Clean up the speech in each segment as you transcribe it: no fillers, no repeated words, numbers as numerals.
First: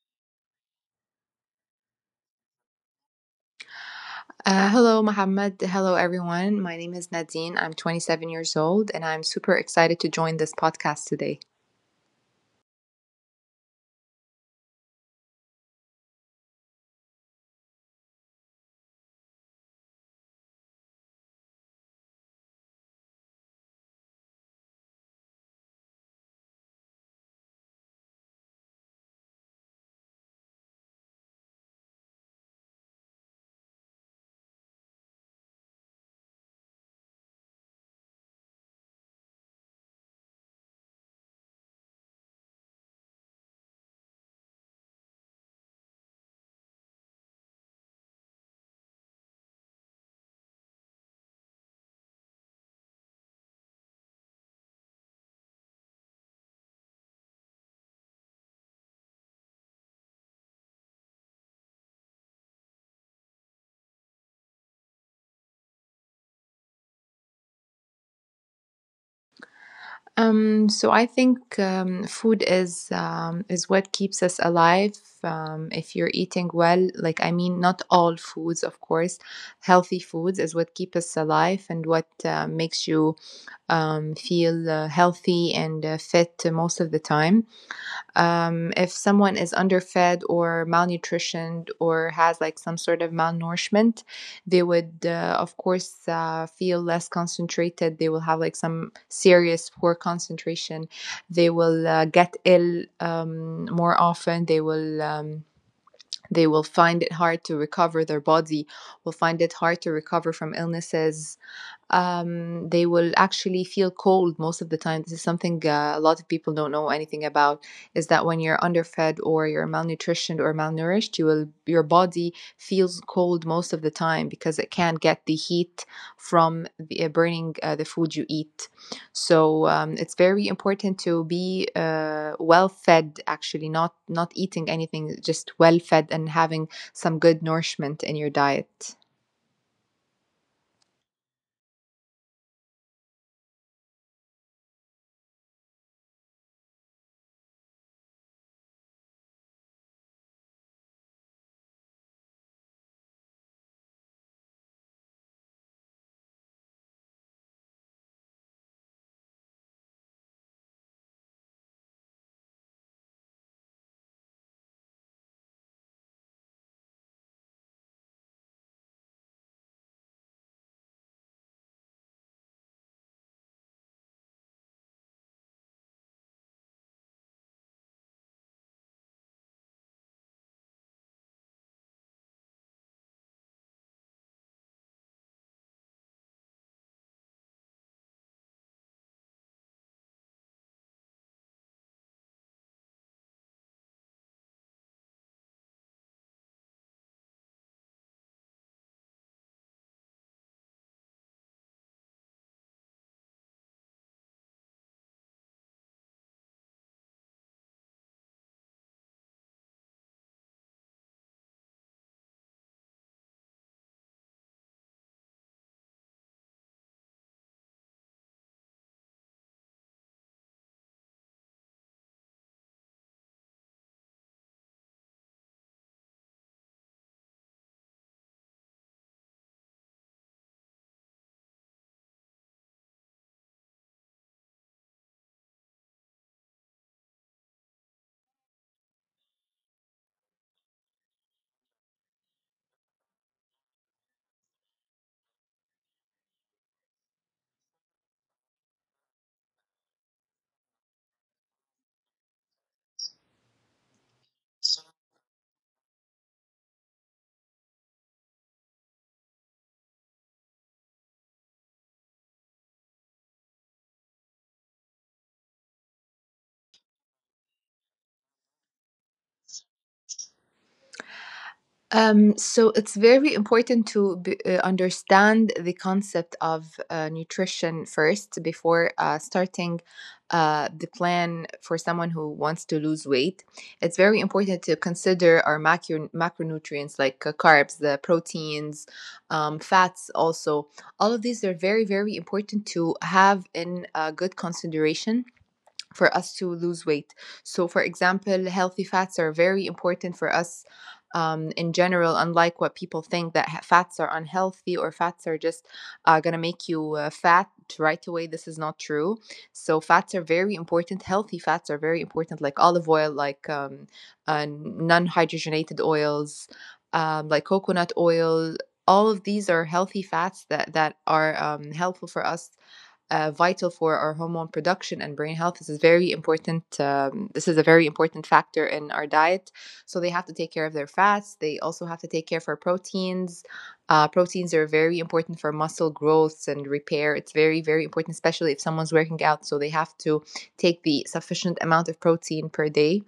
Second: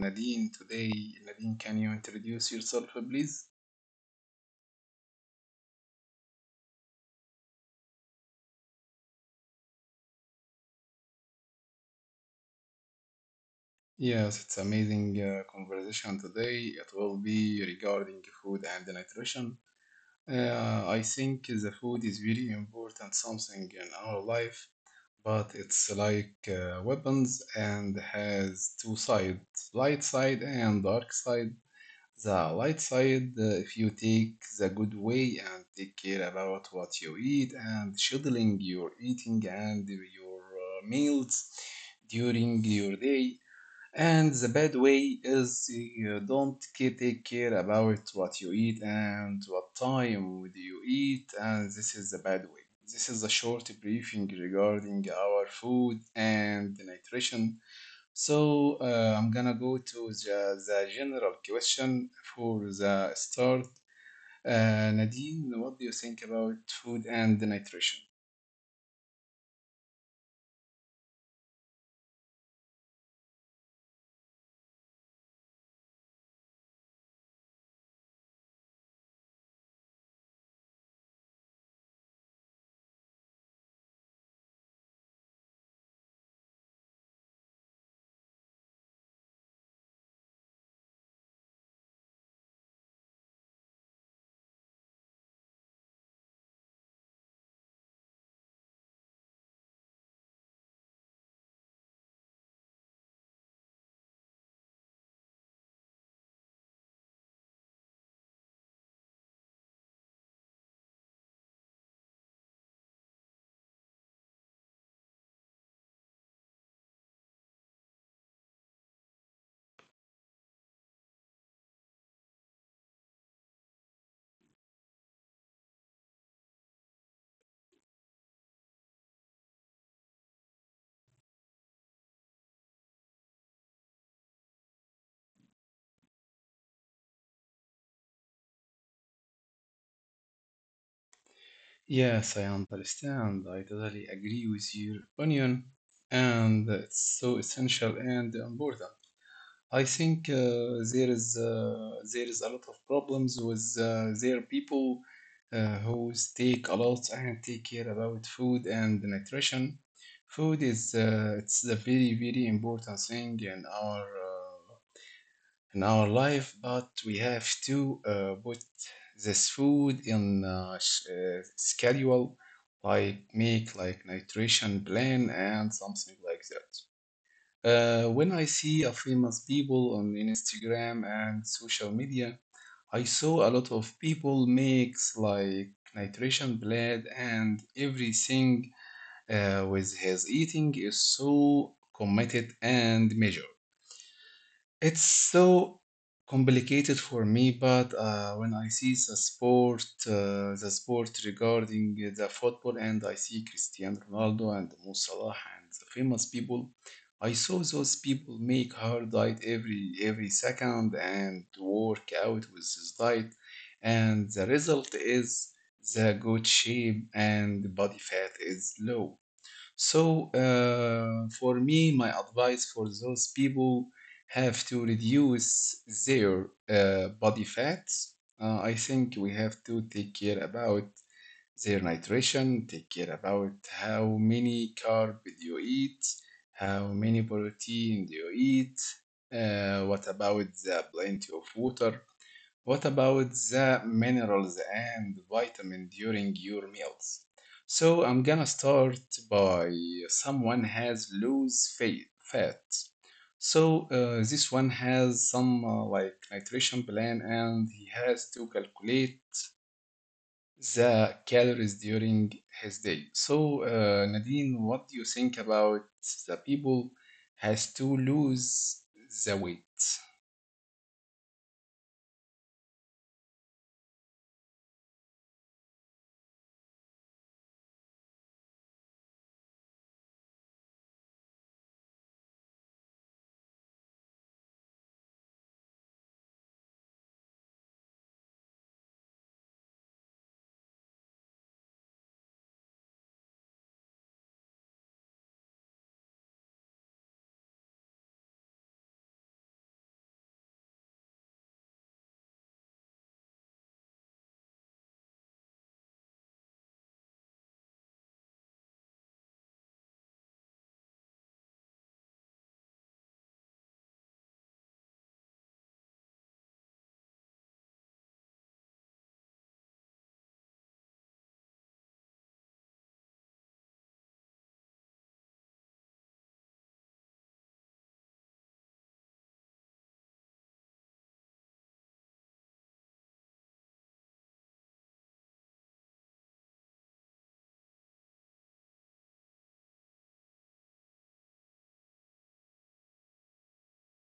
Nadine today. Nadine, can you introduce yourself, please? Hello, Mohammed. Hello, everyone. My name is Nadine. I'm 27 years old, and I'm super excited to join this podcast today. Yes, it's amazing conversation today. It will be regarding food and nutrition. I think the food is very important something in our life, but it's like weapons and has two sides, light side and dark side. The light side, if you take the good way and take care about what you eat and scheduling your eating and your meals during your day. And the bad way is you don't take care about what you eat and what time would you eat, and this is the bad way. This is a short briefing regarding our food and nutrition. So I'm gonna go to the general question for the start. Nadine, what do you think about food and nutrition? So I think food is what keeps us alive. If you're eating well, like I mean, not all foods, of course, healthy foods is what keep us alive and what makes you feel healthy and fit most of the time. If someone is underfed or malnutritioned or has like some sort of malnourishment, they would of course feel less concentrated. They will have like some serious poor concentration. They will get ill more often. They will find it hard to recover. Their body will find it hard to recover from illnesses. Um, they will actually feel cold most of the time. This is something a lot of people don't know anything about. Is that when you're underfed or you're malnutritioned or malnourished, you will your body feels cold most of the time because it can't get the heat from burning the food you eat. So it's very important to be well fed. Actually, not eating anything, just well fed and having some good nourishment in your diet. Yes, I understand. I totally agree with your opinion, and it's so essential and important. I think there is a lot of problems with their people who take a lot and take care about food and nutrition. Food is it's a very very important thing in our life, but we have to put this food in schedule, like make like nutrition plan and something like that. When I see a famous people on Instagram and social media, I saw a lot of people makes like nutrition plan and everything with his eating is so committed and measured. It's so complicated for me, but when I see the sport regarding the football, and I see Cristiano Ronaldo and Mo Salah and the famous people, I saw those people make hard diet every second and work out with this diet, and the result is the good shape and body fat is low. So, for me, my advice for those people have to reduce their body fats. I think we have to take care about their nutrition, take care about how many carb you eat, how many protein you eat, what about the plenty of water. What about the minerals and vitamin during your meals? So I'm gonna start by someone has loose fat. So this one has some like nutrition plan and he has to calculate the calories during his day. So Nadine, what do you think about the people has to lose the weight? So it's very important to understand the concept of nutrition first before starting the plan for someone who wants to lose weight. It's very important to consider our macronutrients like carbs, the proteins, fats, also. All of these are very, very important to have in good consideration for us to lose weight. So, for example, healthy fats are very important for us in general, unlike what people think, that fats are unhealthy or fats are just going to make you fat right away. This is not true. So, fats are very important. Healthy fats are very important, like olive oil, like non hydrogenated oils, like coconut oil. All of these are healthy fats that are helpful for us, vital for our hormone production and brain health. This is very important. This is a very important factor in our diet. So they have to take care of their fats. They also have to take care for proteins. Proteins are very important for muscle growth and repair. It's very very important, especially if someone's working out. So they have to take the sufficient amount of protein per day.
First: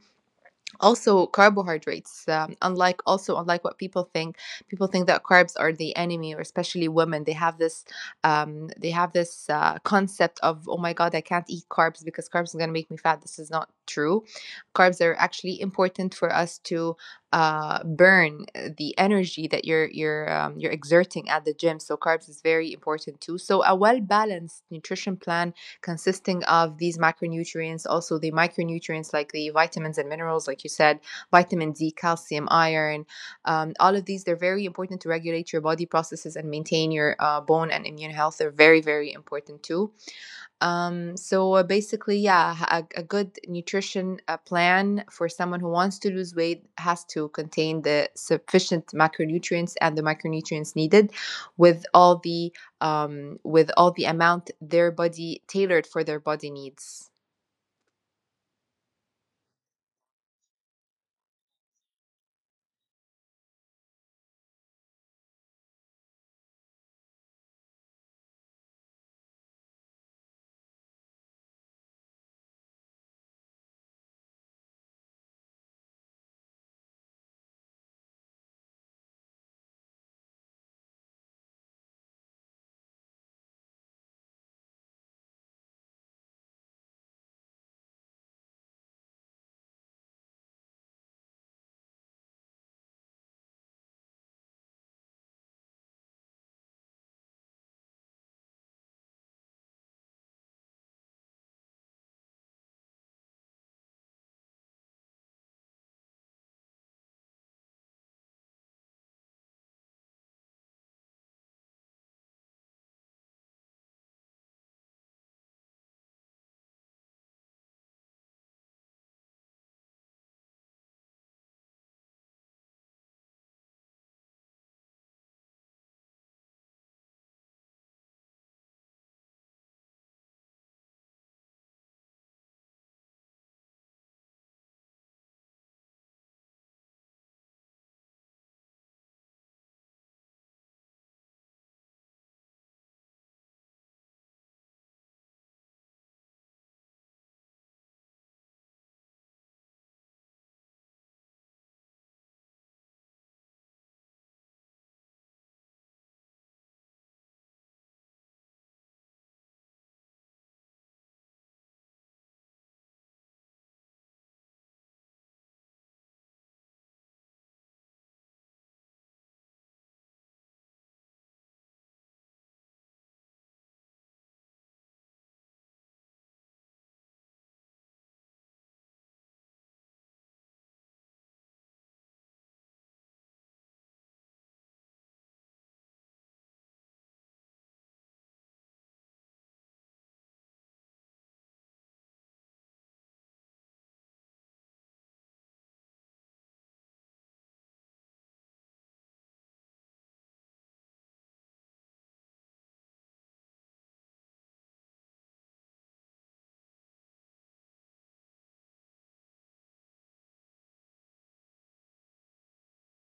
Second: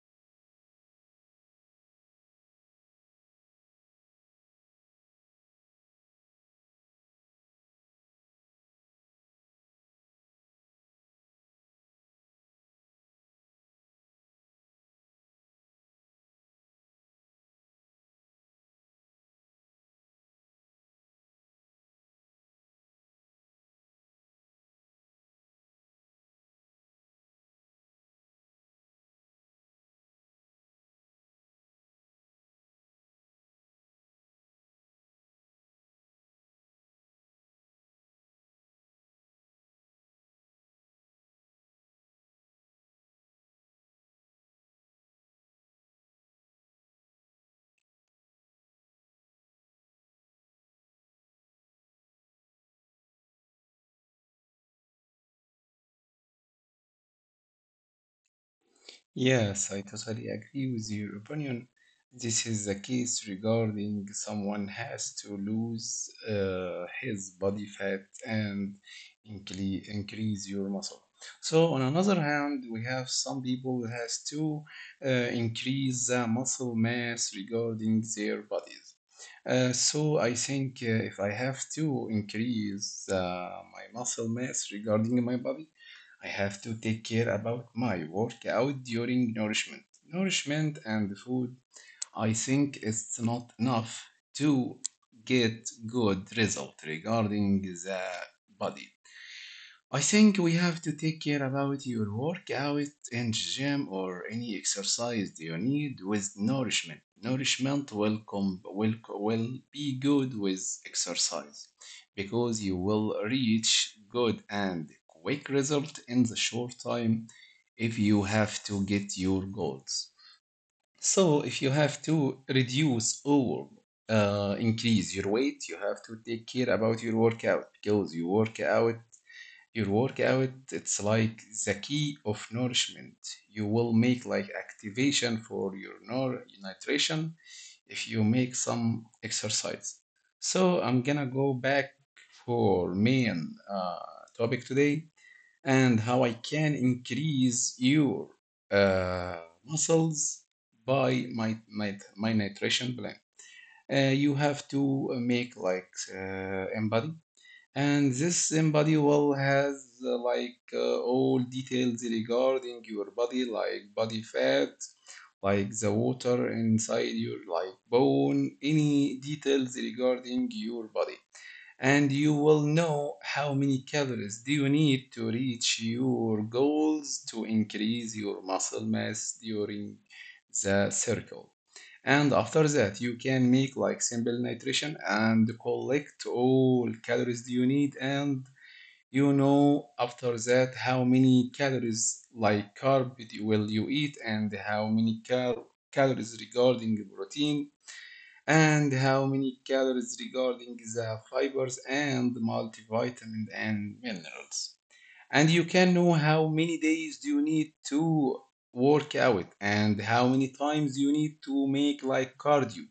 Also carbohydrates, unlike, also unlike what people think. People think that carbs are the enemy, or especially women, they have this concept of, oh my god, I can't eat carbs because carbs are going to make me fat. This is not true. Carbs are actually important for us to burn the energy that you're exerting at the gym. So carbs is very important too. So a well balanced nutrition plan consisting of these macronutrients, also the micronutrients like the vitamins and minerals, like you said, vitamin D, calcium, iron. All of these, they're very important to regulate your body processes and maintain your bone and immune health. They're very, very important too. Basically, yeah, a good nutrition plan for someone who wants to lose weight has to contain the sufficient macronutrients and the micronutrients needed, with all the with all the amount their body, tailored for their body needs. Yes, I totally agree with your opinion. This is the case regarding someone has to lose his body fat and increase your muscle. So on another hand, we have some people that has to uh, increase the muscle mass regarding their bodies. So I think if I have to increase my muscle mass regarding my body, I have to take care about my workout during nourishment. Nourishment and food, I think it's not enough to get good result regarding the body. I think we have to take care about your workout and gym or any exercise you need with nourishment. Nourishment will com- will be good with exercise because you will reach good and quick result in the short time if you have to get your goals. So if you have to reduce or increase your weight, you have to take care about your workout because your workout, it's like the key of nourishment. You will make like activation for your nutrition if you make some exercise. So I'm gonna go back for main topic today and how I can increase your uh, muscles by my nutrition plan. You have to make like in body and this embody well has all details regarding your body, like body fat, like the water inside your like bone, any details regarding your body and you will know how many calories do you need to reach your goals to increase your muscle mass during the circle and after that you can make like simple nutrition and collect all calories you need and you know after that how many calories like will you eat and how many calories regarding protein and how many calories regarding the fibers and multivitamin and minerals. And you can know how many days do you need to work out and how many times you need to make like cardio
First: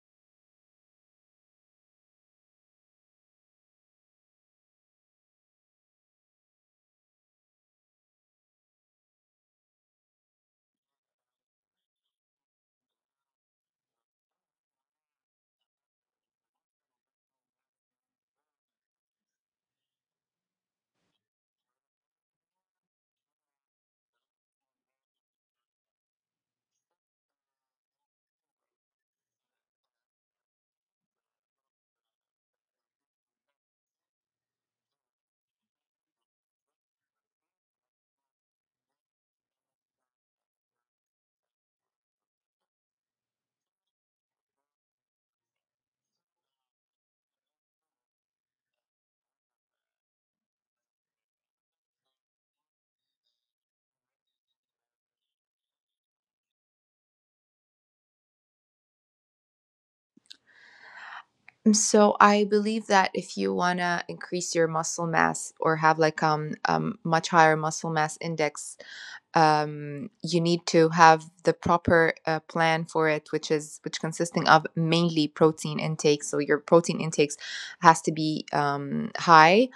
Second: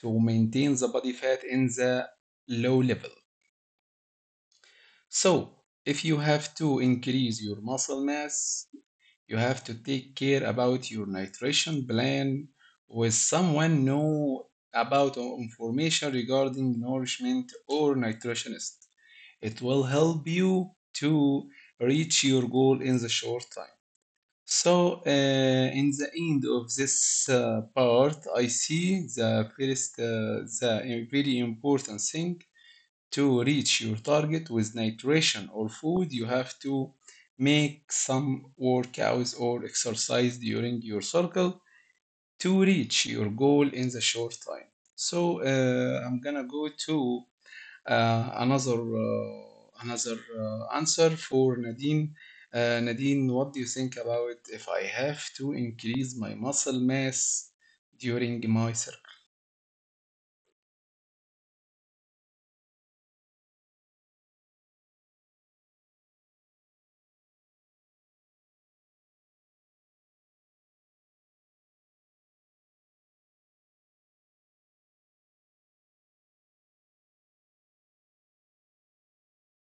to maintain the body fat in the low level. So if you have to increase your muscle mass, you have to take care about your nutrition plan with someone know about information regarding nourishment or nutritionist. It will help you to reach your goal in the short time. So, in the end of this part, I see the first, the very important thing to reach your target with nutrition or food, you have to make some workouts or exercise during your circle to reach your goal in the short time. So I'm gonna go to uh, another uh, another answer for Nadine. Nadine, what do you think about if I have to increase my muscle mass during my circle? Mm, so I believe that if you want to increase your muscle mass or have like much higher muscle mass index, you need to have the proper plan for it, which consisting of mainly protein intake. So your protein intakes has to be high.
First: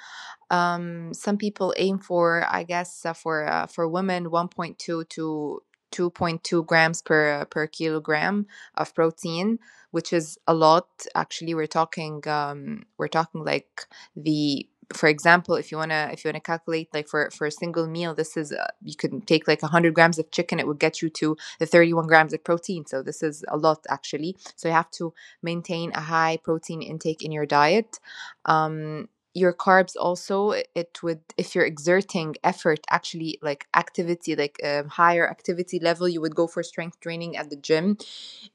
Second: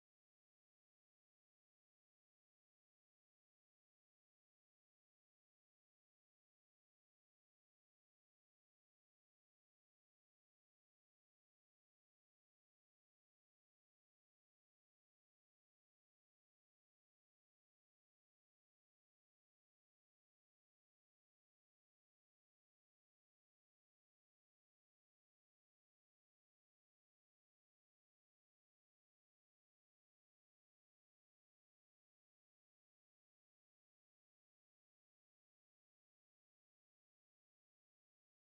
Um, some people aim for, I guess, for women, 1.2 to 2.2 grams per per kilogram of protein, which is a lot. Actually, we're talking like the, for example, if you wanna, if you wanna calculate like for a single meal, this is you can take like 100 grams of chicken, it would get you to the 31 grams of protein. So this is a lot actually. So you have to maintain a high protein intake in your diet. Um, your carbs also, it would, if you're exerting effort, actually like activity, like higher activity level, you would go for strength training at the gym.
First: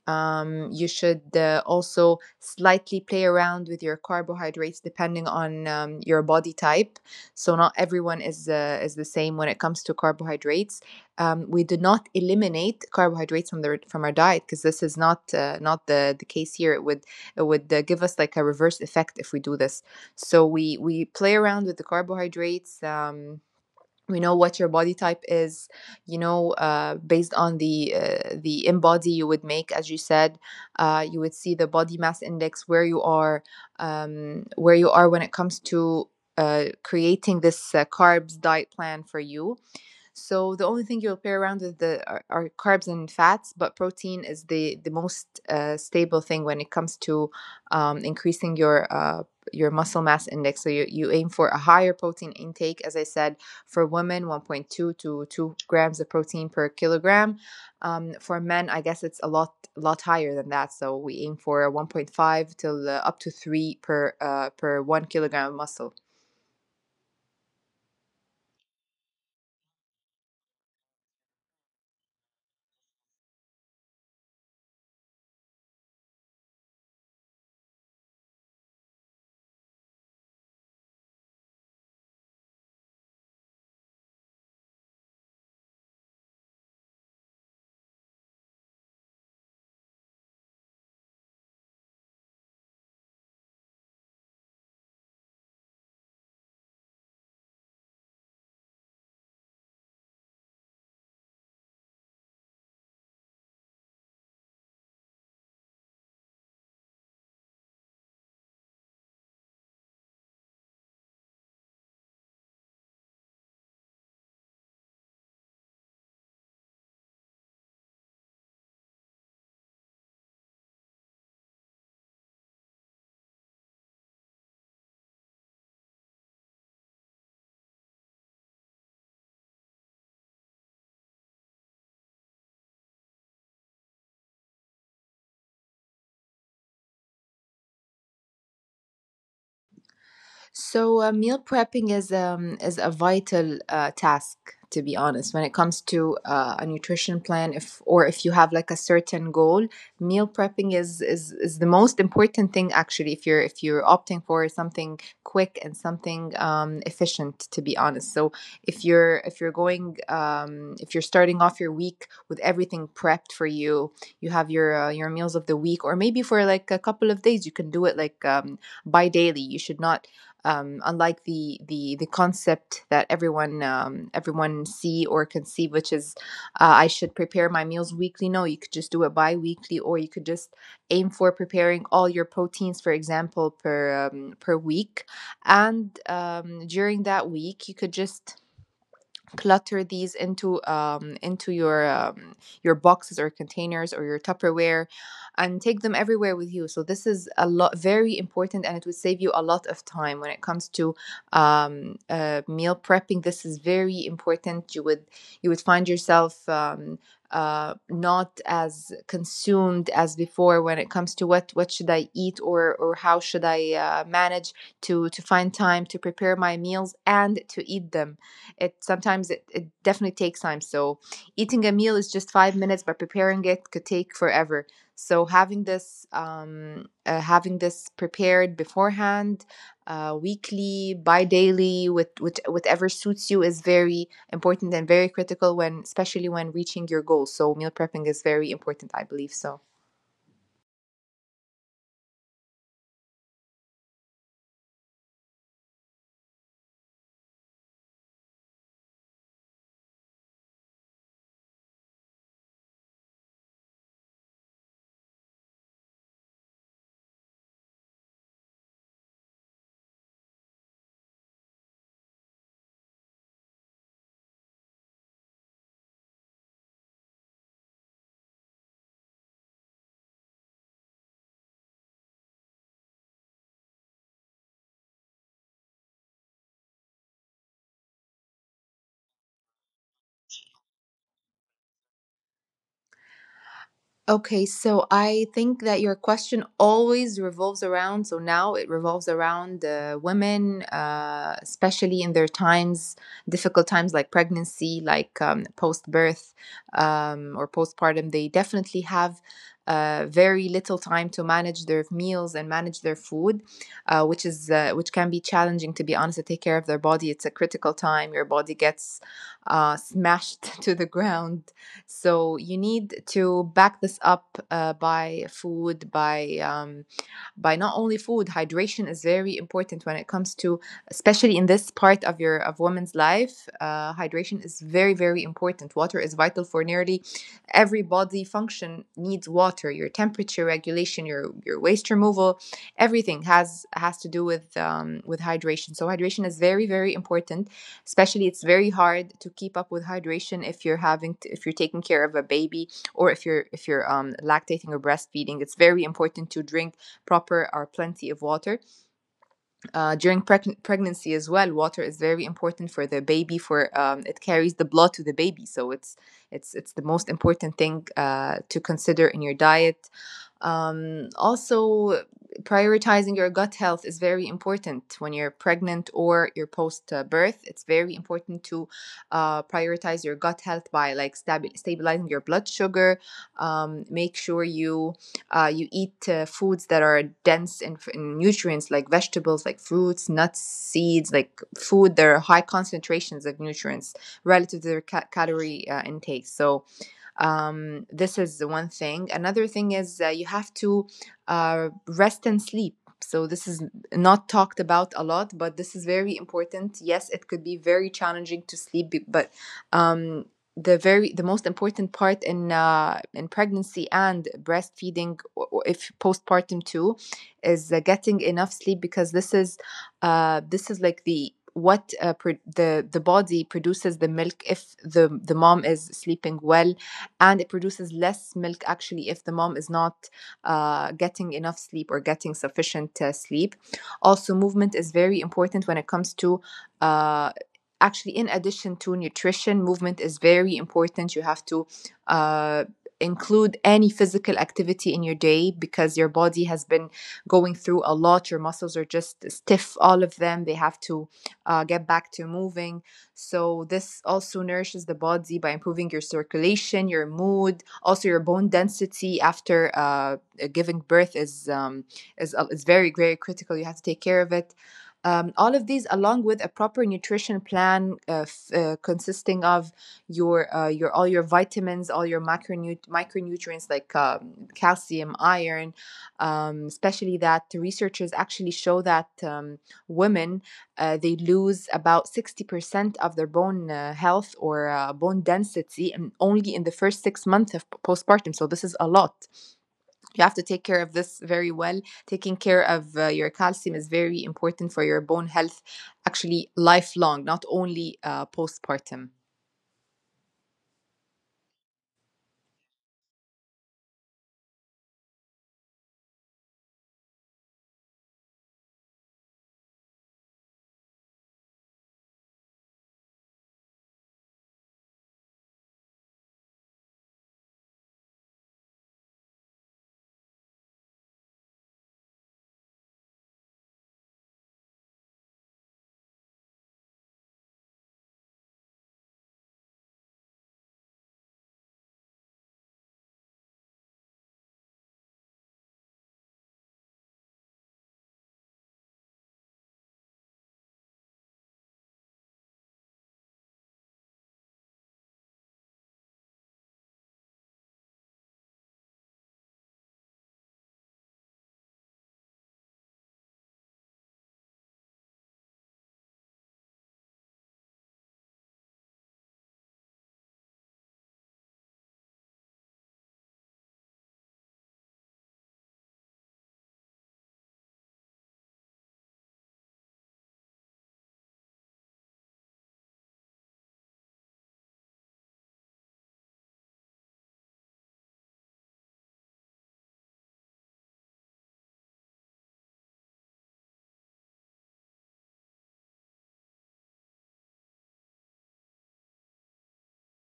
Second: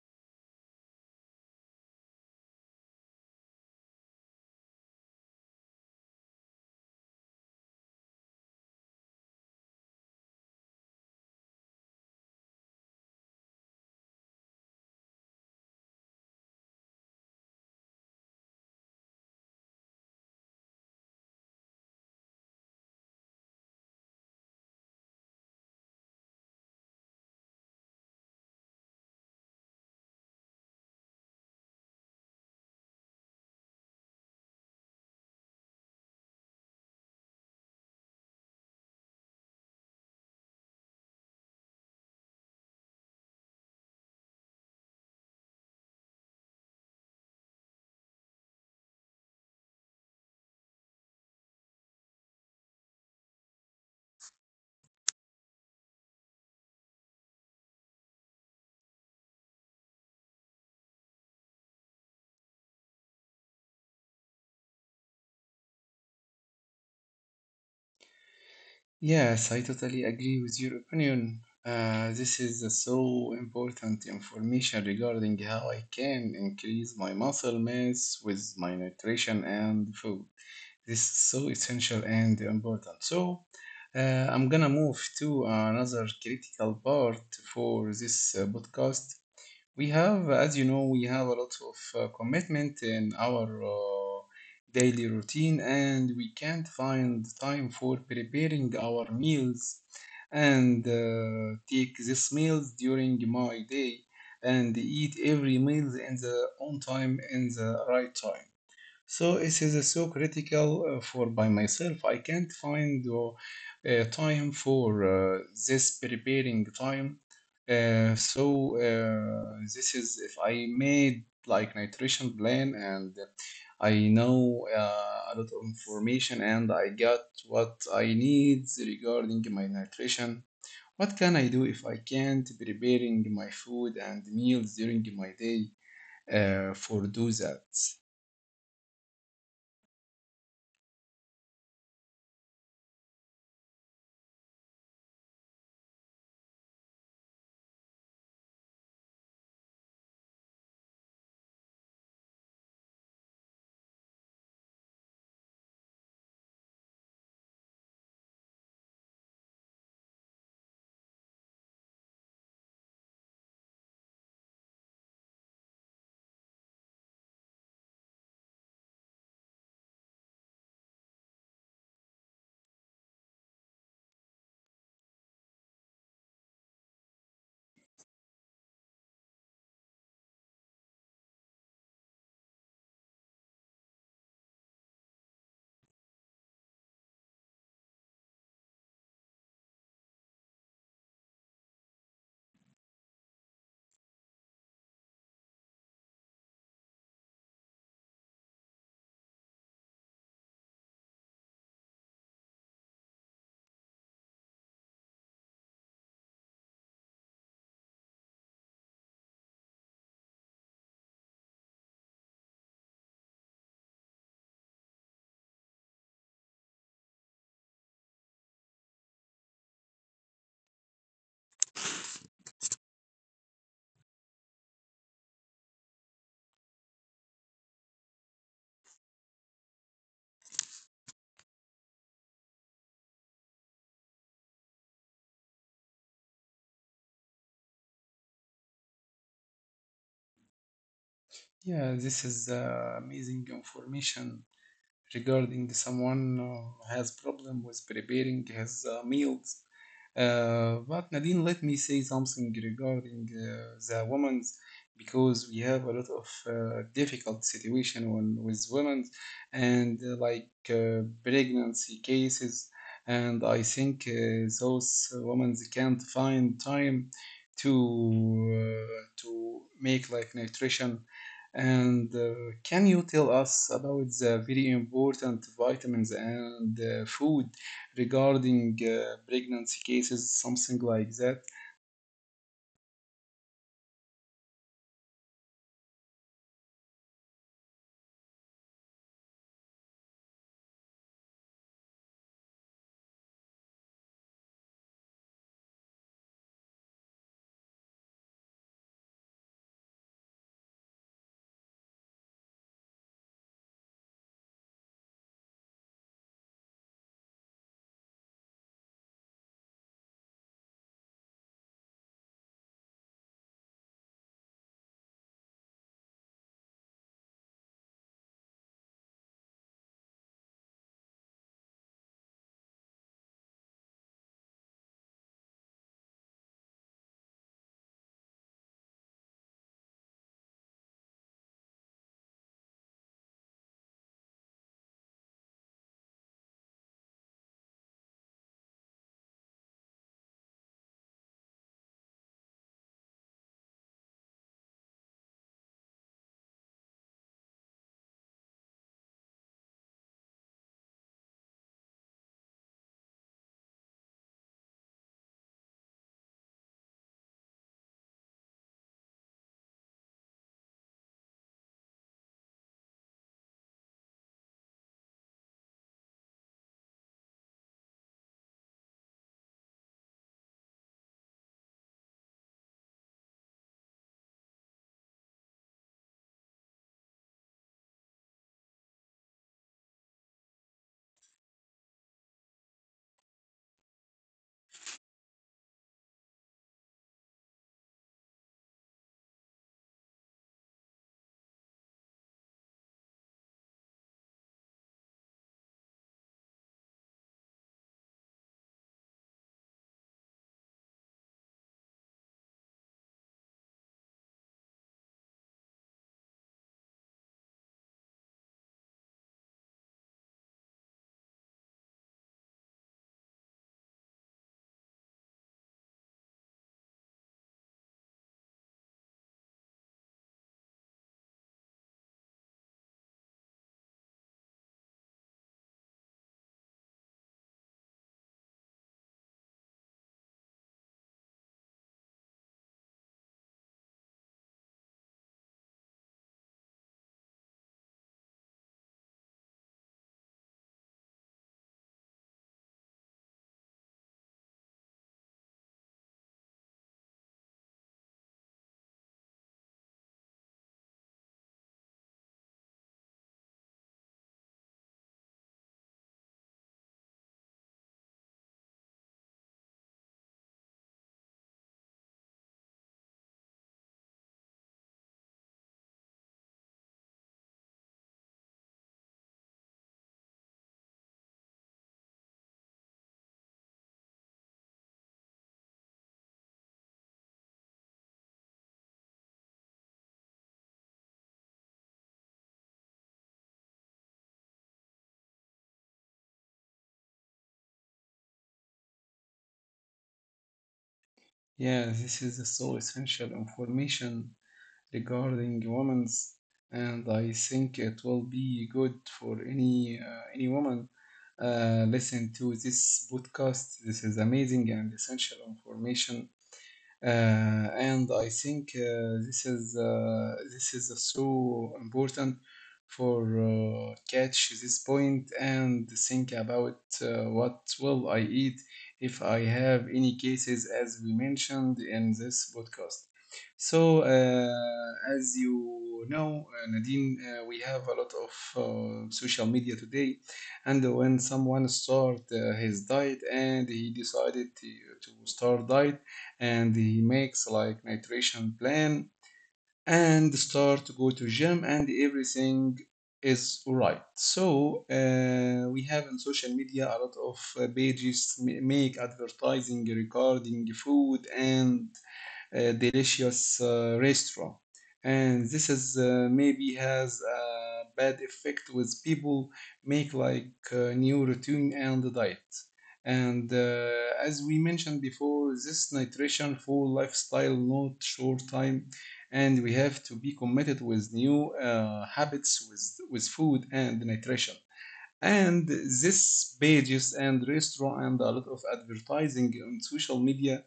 Um, you should also slightly play around with your carbohydrates depending on your body type. So not everyone is the same when it comes to carbohydrates. Um, we do not eliminate carbohydrates from the, from our diet, because this is not not the case here. It would, it would give us like a reverse effect if we do this. So we play around with the carbohydrates. We know what your body type is, you know, based on the, the in body you would make, as you said, you would see the body mass index where you are when it comes to creating this carbs diet plan for you. So the only thing you'll pair around with are carbs and fats, but protein is the most stable thing when it comes to increasing your muscle mass index. So you aim for a higher protein intake, as I said, for women 1.2 to 2 grams of protein per kilogram. For men, I guess it's a lot higher than that. So we aim for 1.5 till up to 3 per per 1 kilogram of muscle. Yes, I totally agree with your opinion. This is a so important information regarding how I can increase my muscle mass with my nutrition and food. This is so essential and important. So, I'm gonna move to another critical part for this podcast. We have, as you know, we have a lot of commitment in our daily routine, and we can't find time for preparing our meals and take these meals during my day and eat every meal in the on time in the right time. So it is so critical for by myself. I can't find time for uh, this preparing time. So this is if I made like nutrition plan and I know a lot of information and I got what I need regarding my nutrition. What can I do if I can't preparing my food and meals during my day for do that? So meal prepping is a vital task, to be honest, when it comes to a nutrition plan. If, or if you have like a certain goal, meal prepping is is the most important thing actually. If you're opting for something quick and something efficient, to be honest. So if you're going if you're starting off your week with everything prepped for you, you have your meals of the week, or maybe for like a couple of days, you can do it like bi daily. You should not unlike the concept that everyone everyone see or conceive, which is I should prepare my meals weekly. No, you could just do it bi-weekly, or you could just aim for preparing all your proteins, for example, per per week, and during that week you could just clutter these into your boxes or containers or your Tupperware, and take them everywhere with you. So this is a lot very important, and it would save you a lot of time when it comes to meal prepping. This is very important. You would, you would find yourself, um, not as consumed as before when it comes to what should I eat, or how should I manage to find time to prepare my meals and to eat them. It sometimes it definitely takes time. So eating a meal is just 5 minutes, but preparing it could take forever. So having this prepared beforehand, weekly, bi-daily, with whatever suits you is very important and very critical when, especially when reaching your goals. So meal prepping is very important, I believe so. Yeah, this is amazing information regarding someone has problem with preparing his meals. But Nadine, let me say something regarding the women's because we have a lot of difficult situation on, with women and pregnancy cases. And I think those women can't find time to make like nutrition and can you tell us about the very important vitamins and food regarding pregnancy cases, something like that? Okay, so I think that your question always revolves around, so now it revolves around women, especially in their times, difficult times like pregnancy, like post-birth or postpartum. They definitely have very little time to manage their meals and manage their food, which can be challenging, to be honest, to take care of their body. It's a critical time. Your body gets smashed to the ground, so you need to back this up by food, by not only food. Hydration is very important when it comes to, especially in this part of your of woman's life. Hydration is very very important. Water is vital for nearly every body function. Needs water. Your temperature regulation, your waste removal, everything has to do with hydration. So hydration is very very important, especially it's very hard to keep up with hydration if you're having to, if you're taking care of a baby or if you're lactating or breastfeeding. It's very important to drink proper or plenty of water during pregnancy as well. Water is very important for the baby. For it carries the blood to the baby, so it's the most important thing to consider in your diet. Also, prioritizing your gut health is very important when you're pregnant or you're post birth. It's very important to prioritize your gut health by like stabilizing your blood sugar. Make sure you you eat foods that are dense in nutrients, like vegetables, like fruits, nuts, seeds, like food that are high concentrations of nutrients relative to their calorie intake. So this is the one thing. Another thing is you have to rest and sleep. So this is not talked about a lot, but this is very important. Yes, it could be very challenging to sleep, but um, the most important part in pregnancy and breastfeeding, or if postpartum too, is getting enough sleep, because this is like the what the body produces the milk if the mom is sleeping well, and it produces less milk actually if the mom is not getting enough sleep or getting sufficient sleep. Also, movement is very important when it comes to. Uh, Actually, in addition to nutrition, movement is very important. You have to uh, include any physical activity in your day, because your body has been going through a lot. Your muscles are just stiff, all of them. They have to get back to moving. So this also nourishes the body by improving your circulation, your mood, also your bone density after giving birth is very very critical. You have to take care of it. All of these, along with a proper nutrition plan consisting of your all your vitamins, all your macronut micronutrients, like calcium, iron, especially that the researchers actually show that women they lose about 60% of their bone health or bone density, and only in the first 6 months of postpartum. So, this is a lot. You have to take care of this very well. Taking care of your calcium is very important for your bone health, actually, lifelong, not only postpartum. Yeah, this is so essential information regarding women's, and I think it will be good for any woman listen to this podcast. This is amazing and essential information. And I think this is so important for catch this point and think about what will I eat if I have any cases as we mentioned in this podcast. So as you know, Nadine, we have a lot of social media today, and when someone start his diet and he decided to start diet and he makes like nutrition plan and start to go to gym and everything is right so we have in social media a lot of pages make advertising regarding food and a delicious restaurant. And this is maybe has a bad effect with people make like new routine and diet. And As we mentioned before, this nutrition full lifestyle, not short time, and we have to be committed with new habits with food and nutrition. And this pages and restaurant and a lot of advertising on social media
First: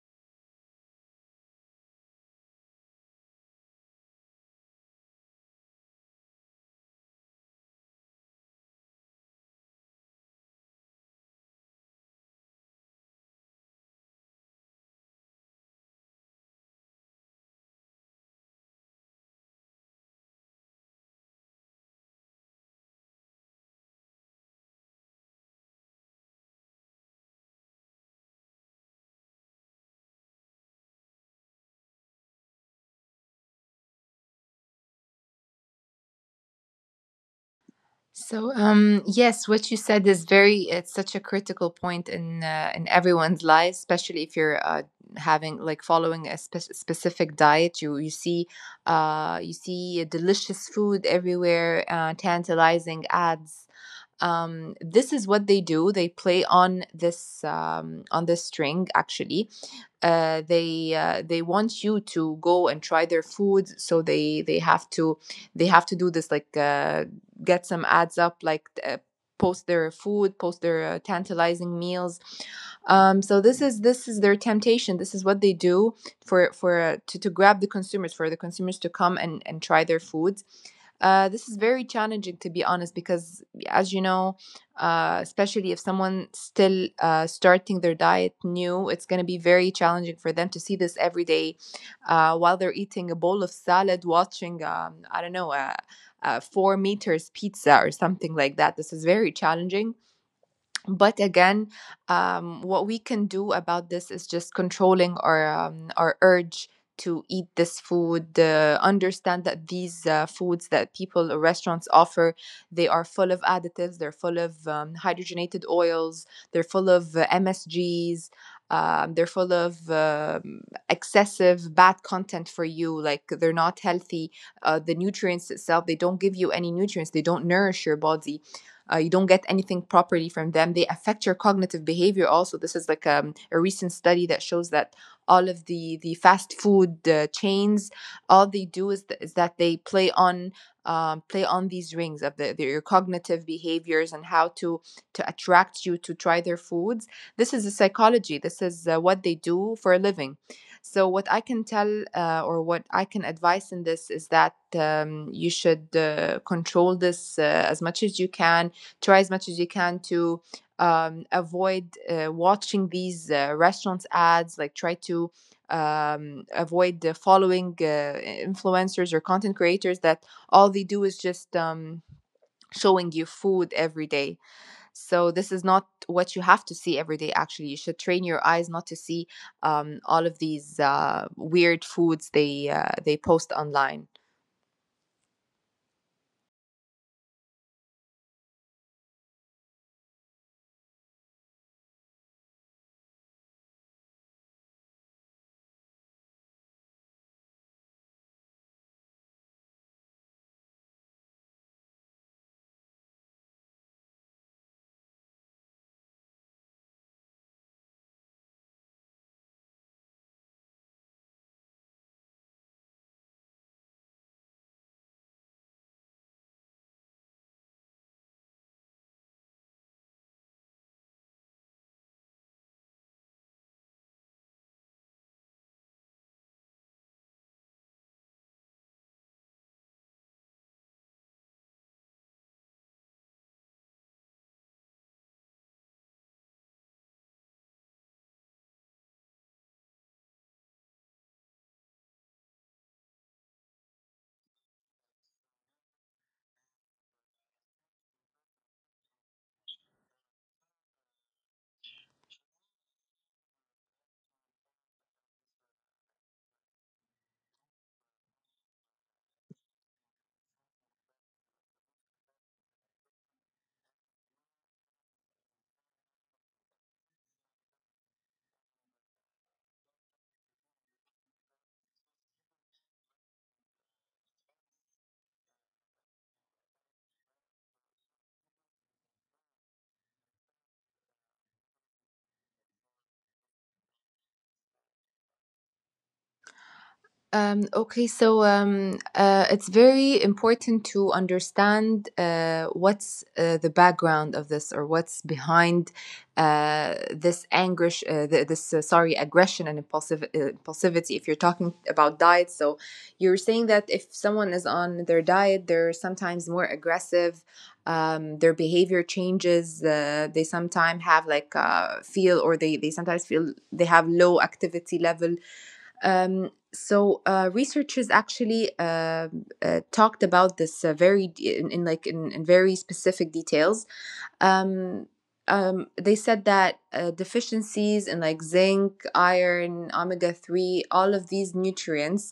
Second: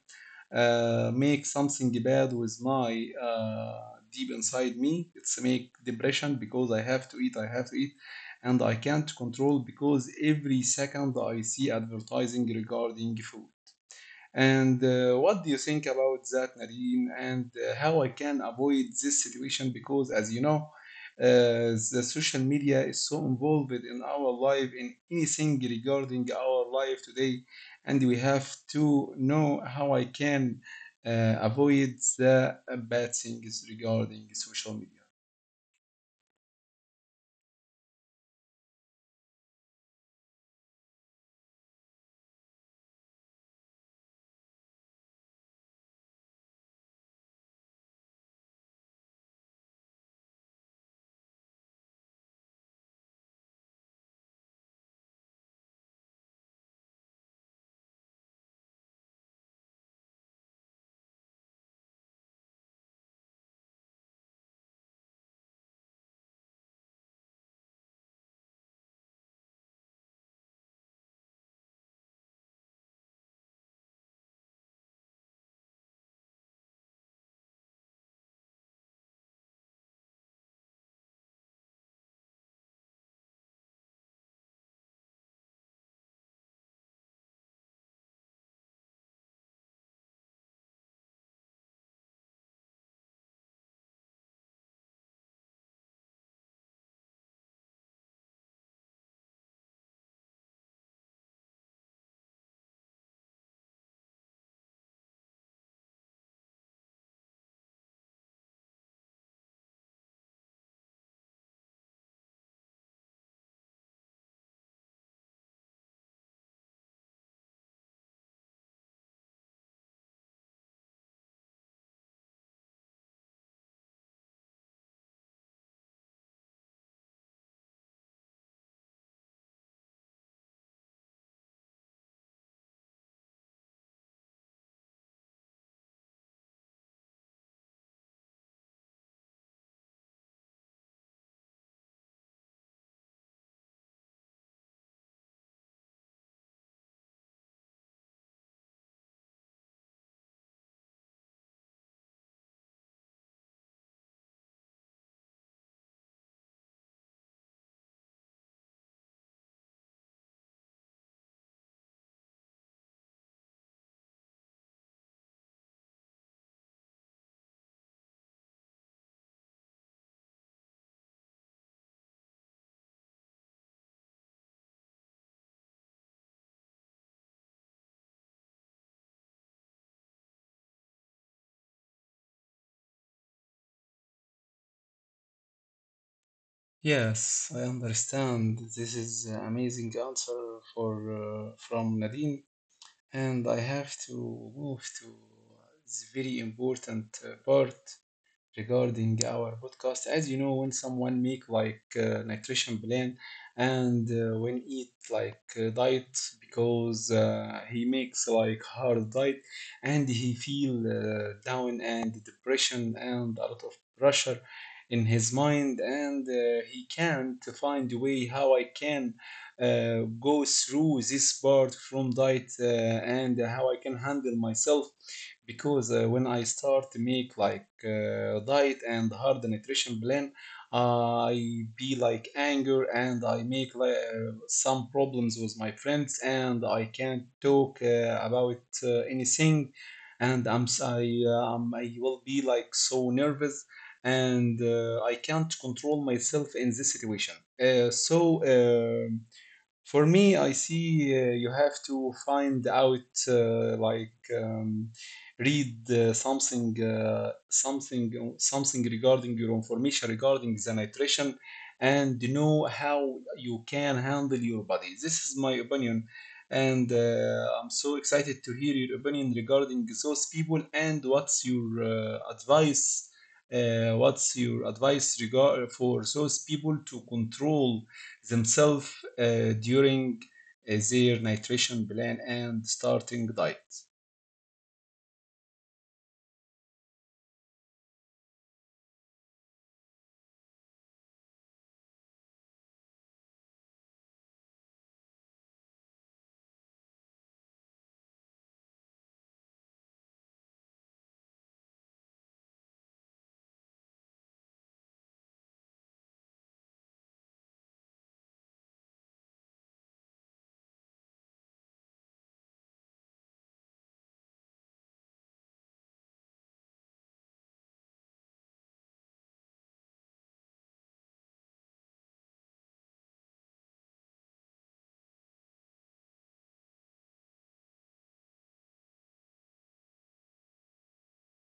make something bad with my deep inside me it's make depression because I have to eat and I can't control because every second I see advertising regarding food and what do you think about that, Nadine? And how I can avoid this situation? Because, as you know, the social media is so involved in our life, in anything regarding our life today, and we have to know how I can avoid the bad things regarding social media. So, yes, what you said is very, it's such a critical point in everyone's life, especially if you're having, like, following a specific diet. You you see delicious food everywhere, tantalizing ads. This is what they do. They play on this string, actually. They want you to go and try their food, so they have to do this, like get some ads up, like post their food, post their tantalizing meals. So this is their temptation. This is what they do, for to grab the consumers, for the consumers to come and try their foods. This is very challenging, to be honest, because, as you know, especially if someone still starting their diet new, it's going to be very challenging for them to see this every day, while they're eating a bowl of salad, watching, I don't know, a 4 meters pizza or something like that. This is very challenging. But again, what we can do about this is just controlling our urge to eat this food. Understand that these foods that people or restaurants offer, they are full of additives, they're full of hydrogenated oils, they're full of msgs, they're full of excessive bad content for you, like they're not healthy. The nutrients itself, they don't give you any nutrients, they don't nourish your body. You don't get anything properly from them. They affect your cognitive behavior. Also, this is like a recent study that shows that all of the fast food chains, all they do is, that they play on play on these rings of the your cognitive behaviors and how to attract you to try their foods. This is a psychology. This is what they do for a living. So what I can tell, or what I can advise in this, is that you should control this as much as you can. Try as much as you can to avoid watching these restaurants ads, like try to avoid following influencers or content creators that all they do is just showing you food every day. So this is not what you have to see every day. Actually, you should train your eyes not to see all of these weird foods they post online. Yes, I understand. This is an amazing answer for from Nadine. And I have to move to this very important part regarding our podcast. As you know, when someone make like nutrition plan and when eat like diet because he makes like hard diet and he feel down and depression and a lot of pressure in his mind and he can't find a way how I can go through this part from diet and how I can handle myself because when I start to make like diet and hard nutrition plan, I be like anger and I make like some problems with my friends and I can't talk about anything, and I'm s- I will be like so nervous and I can't control myself in this situation. Uh, so. um for me, I see you have to find out, read something regarding your information regarding the nutrition, and know how you can handle your body. This is my opinion, and I'm so excited to hear your opinion regarding those people and what's your advice. What's your advice regard for those people to control themselves during their nutrition plan and starting diet. Okay, so it's very important to understand what's the background of this, or what's behind this anger, this sorry, aggression and impulsive impulsivity. If you're talking about diet, so you're saying that if someone is on their diet, they're sometimes more aggressive. Their behavior changes. They sometimes have like feel, or they sometimes feel they have low activity level. So researchers actually talked about this very in very specific details. um, they said that deficiencies in like zinc, iron, omega 3, all of these nutrients,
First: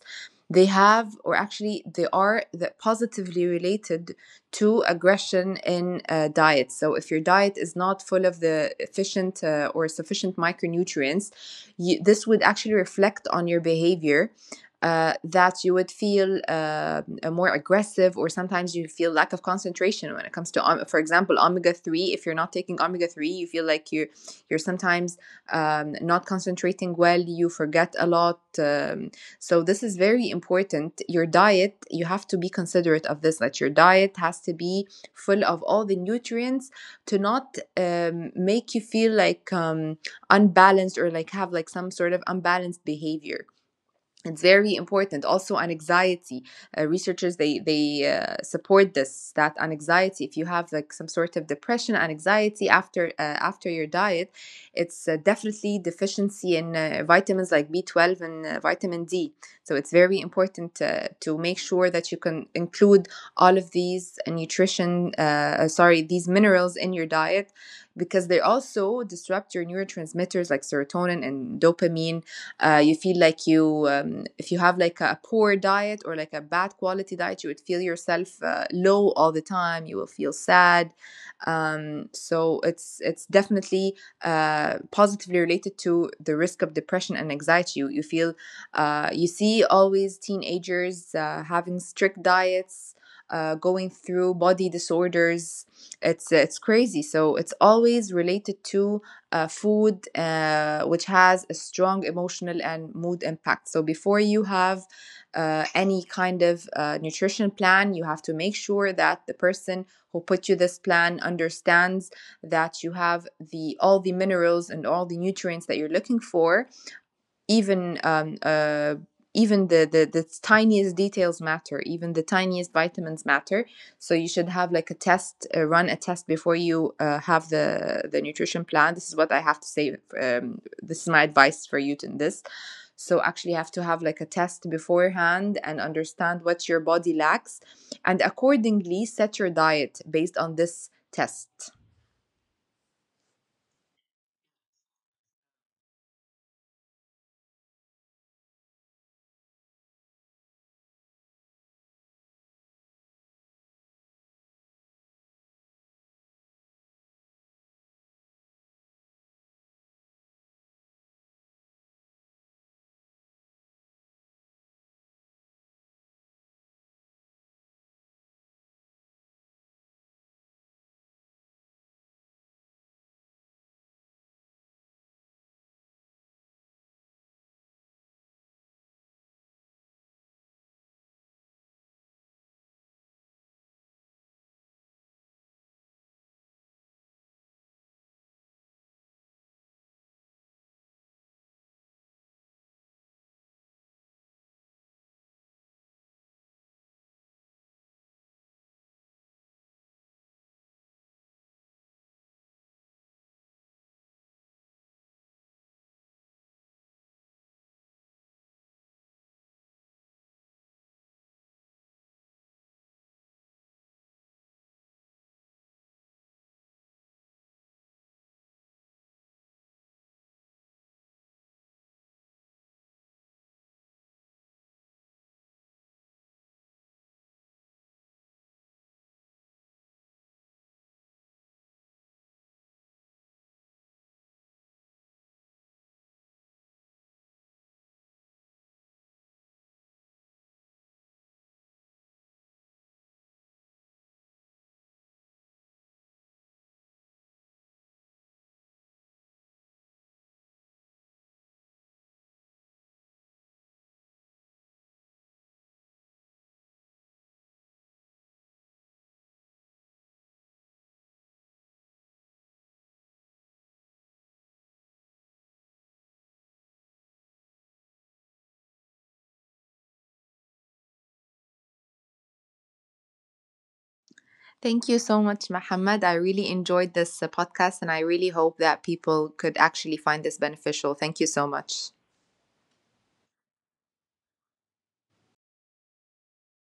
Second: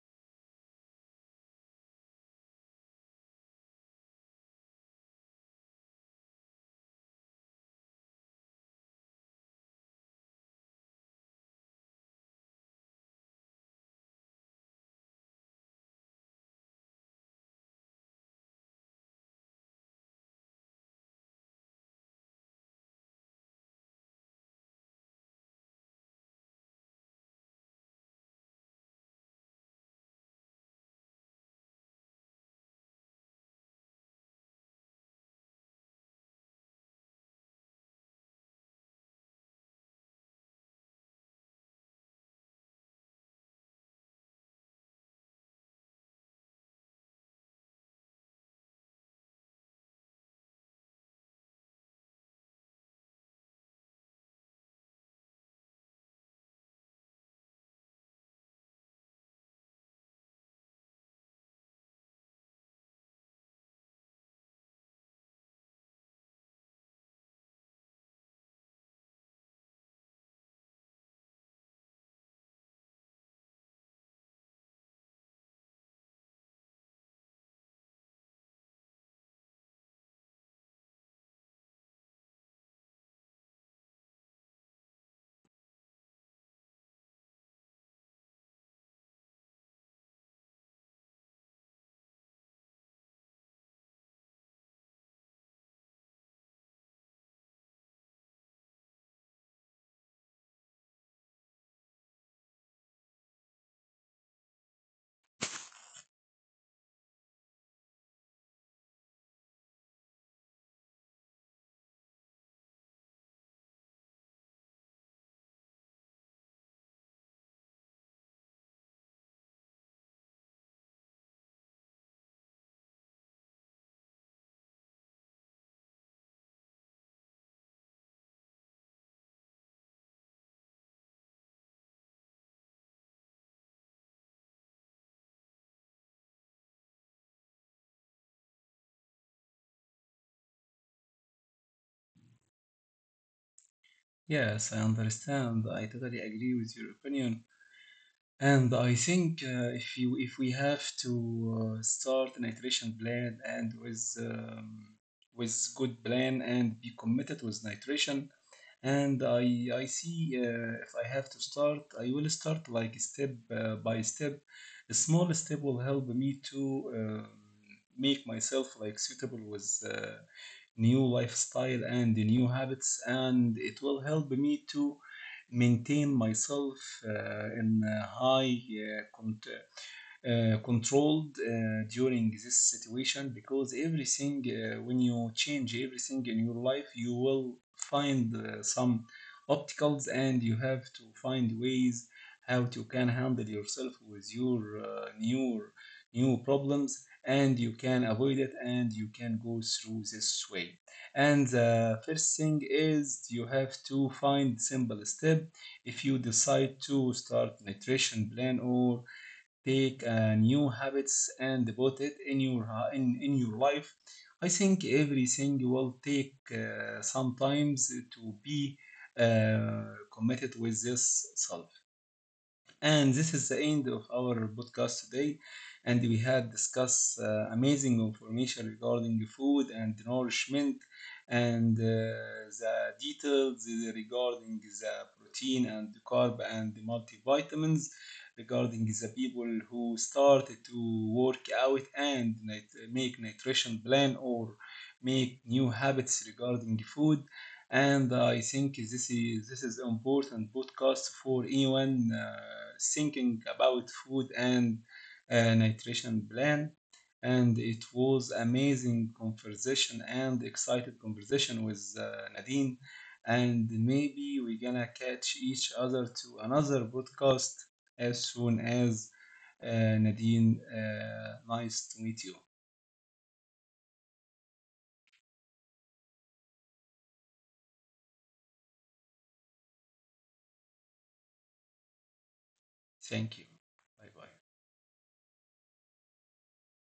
they have, or actually, they are the positively related to aggression in diet. So, if your diet is not full of the efficient or sufficient micronutrients, this would actually reflect on your behavior, that you would feel more aggressive, or sometimes you feel lack of concentration when it comes to, for example, omega 3. If you're not taking omega 3, you feel like you are, you're sometimes not concentrating well. You forget a lot. So this is very important. Your diet, you have to be considerate of this. That your diet has to be full of all the nutrients, to not make you feel like unbalanced, or like have like some sort of unbalanced behavior. It's very important. Also, anxiety, researchers, they support this, that anxiety, if you have like some sort of depression anxiety after after your diet, it's definitely deficiency in vitamins like B12 and vitamin D. So it's very important to make sure that you can include all of these nutrition sorry these minerals in your diet, because they also disrupt your neurotransmitters like serotonin and dopamine. You feel like you if you have like a poor diet or like a bad quality diet, you would feel yourself low all the time. You will feel sad. So it's definitely positively related to the risk of depression and anxiety. You feel you see always teenagers having strict diets, going through body disorders. It's crazy. So it's always related to food, which has a strong emotional and mood impact. So, before you have any kind of nutrition plan, you have to make sure that the person who put you this plan understands that you have the all the minerals and all the nutrients that you're looking for. Even even the tiniest details matter, even the tiniest vitamins matter. So you should have like a test, run a test before you have the nutrition plan. This is what I have to say. This is my advice for you in this. So actually you have to have like a test beforehand, and understand what your body lacks, and accordingly set your diet based on this test. Yes, I understand. I totally agree with your opinion. And I think if you if we have to start an iteration plan and with good plan and be committed with nitration, and I see if I have to start, I will start like step by step. A small step will help me to make myself like suitable with new lifestyle and the new habits, and it will help me to maintain myself in a high uh, cont- controlled during this situation because everything when you change everything in your life you will find some obstacles and you have to find ways how to can handle yourself with your new problems and you can avoid it and you can go through this way and the first thing is you have to find simple step if you decide to start nutrition plan or take new habits and put it in your ha- in your life. I think everything will take some times to be uh, committed with this self. And this is the end of our podcast today. And we had discussed amazing information regarding food and nourishment and the details regarding the protein and the carb and the multivitamins regarding the people who started to work out and make nutrition plan or make new habits regarding the food. And I think this is important podcast for anyone thinking about food and nutrition plan. And it was amazing conversation and excited conversation with Nadine. And maybe we're gonna catch each other to another podcast as soon as Nadine. Nice to meet you. Thank you so much, Mohammed. I really enjoyed this podcast, and I really hope that people could actually find this beneficial. Thank you so much. Thank you. Bye bye.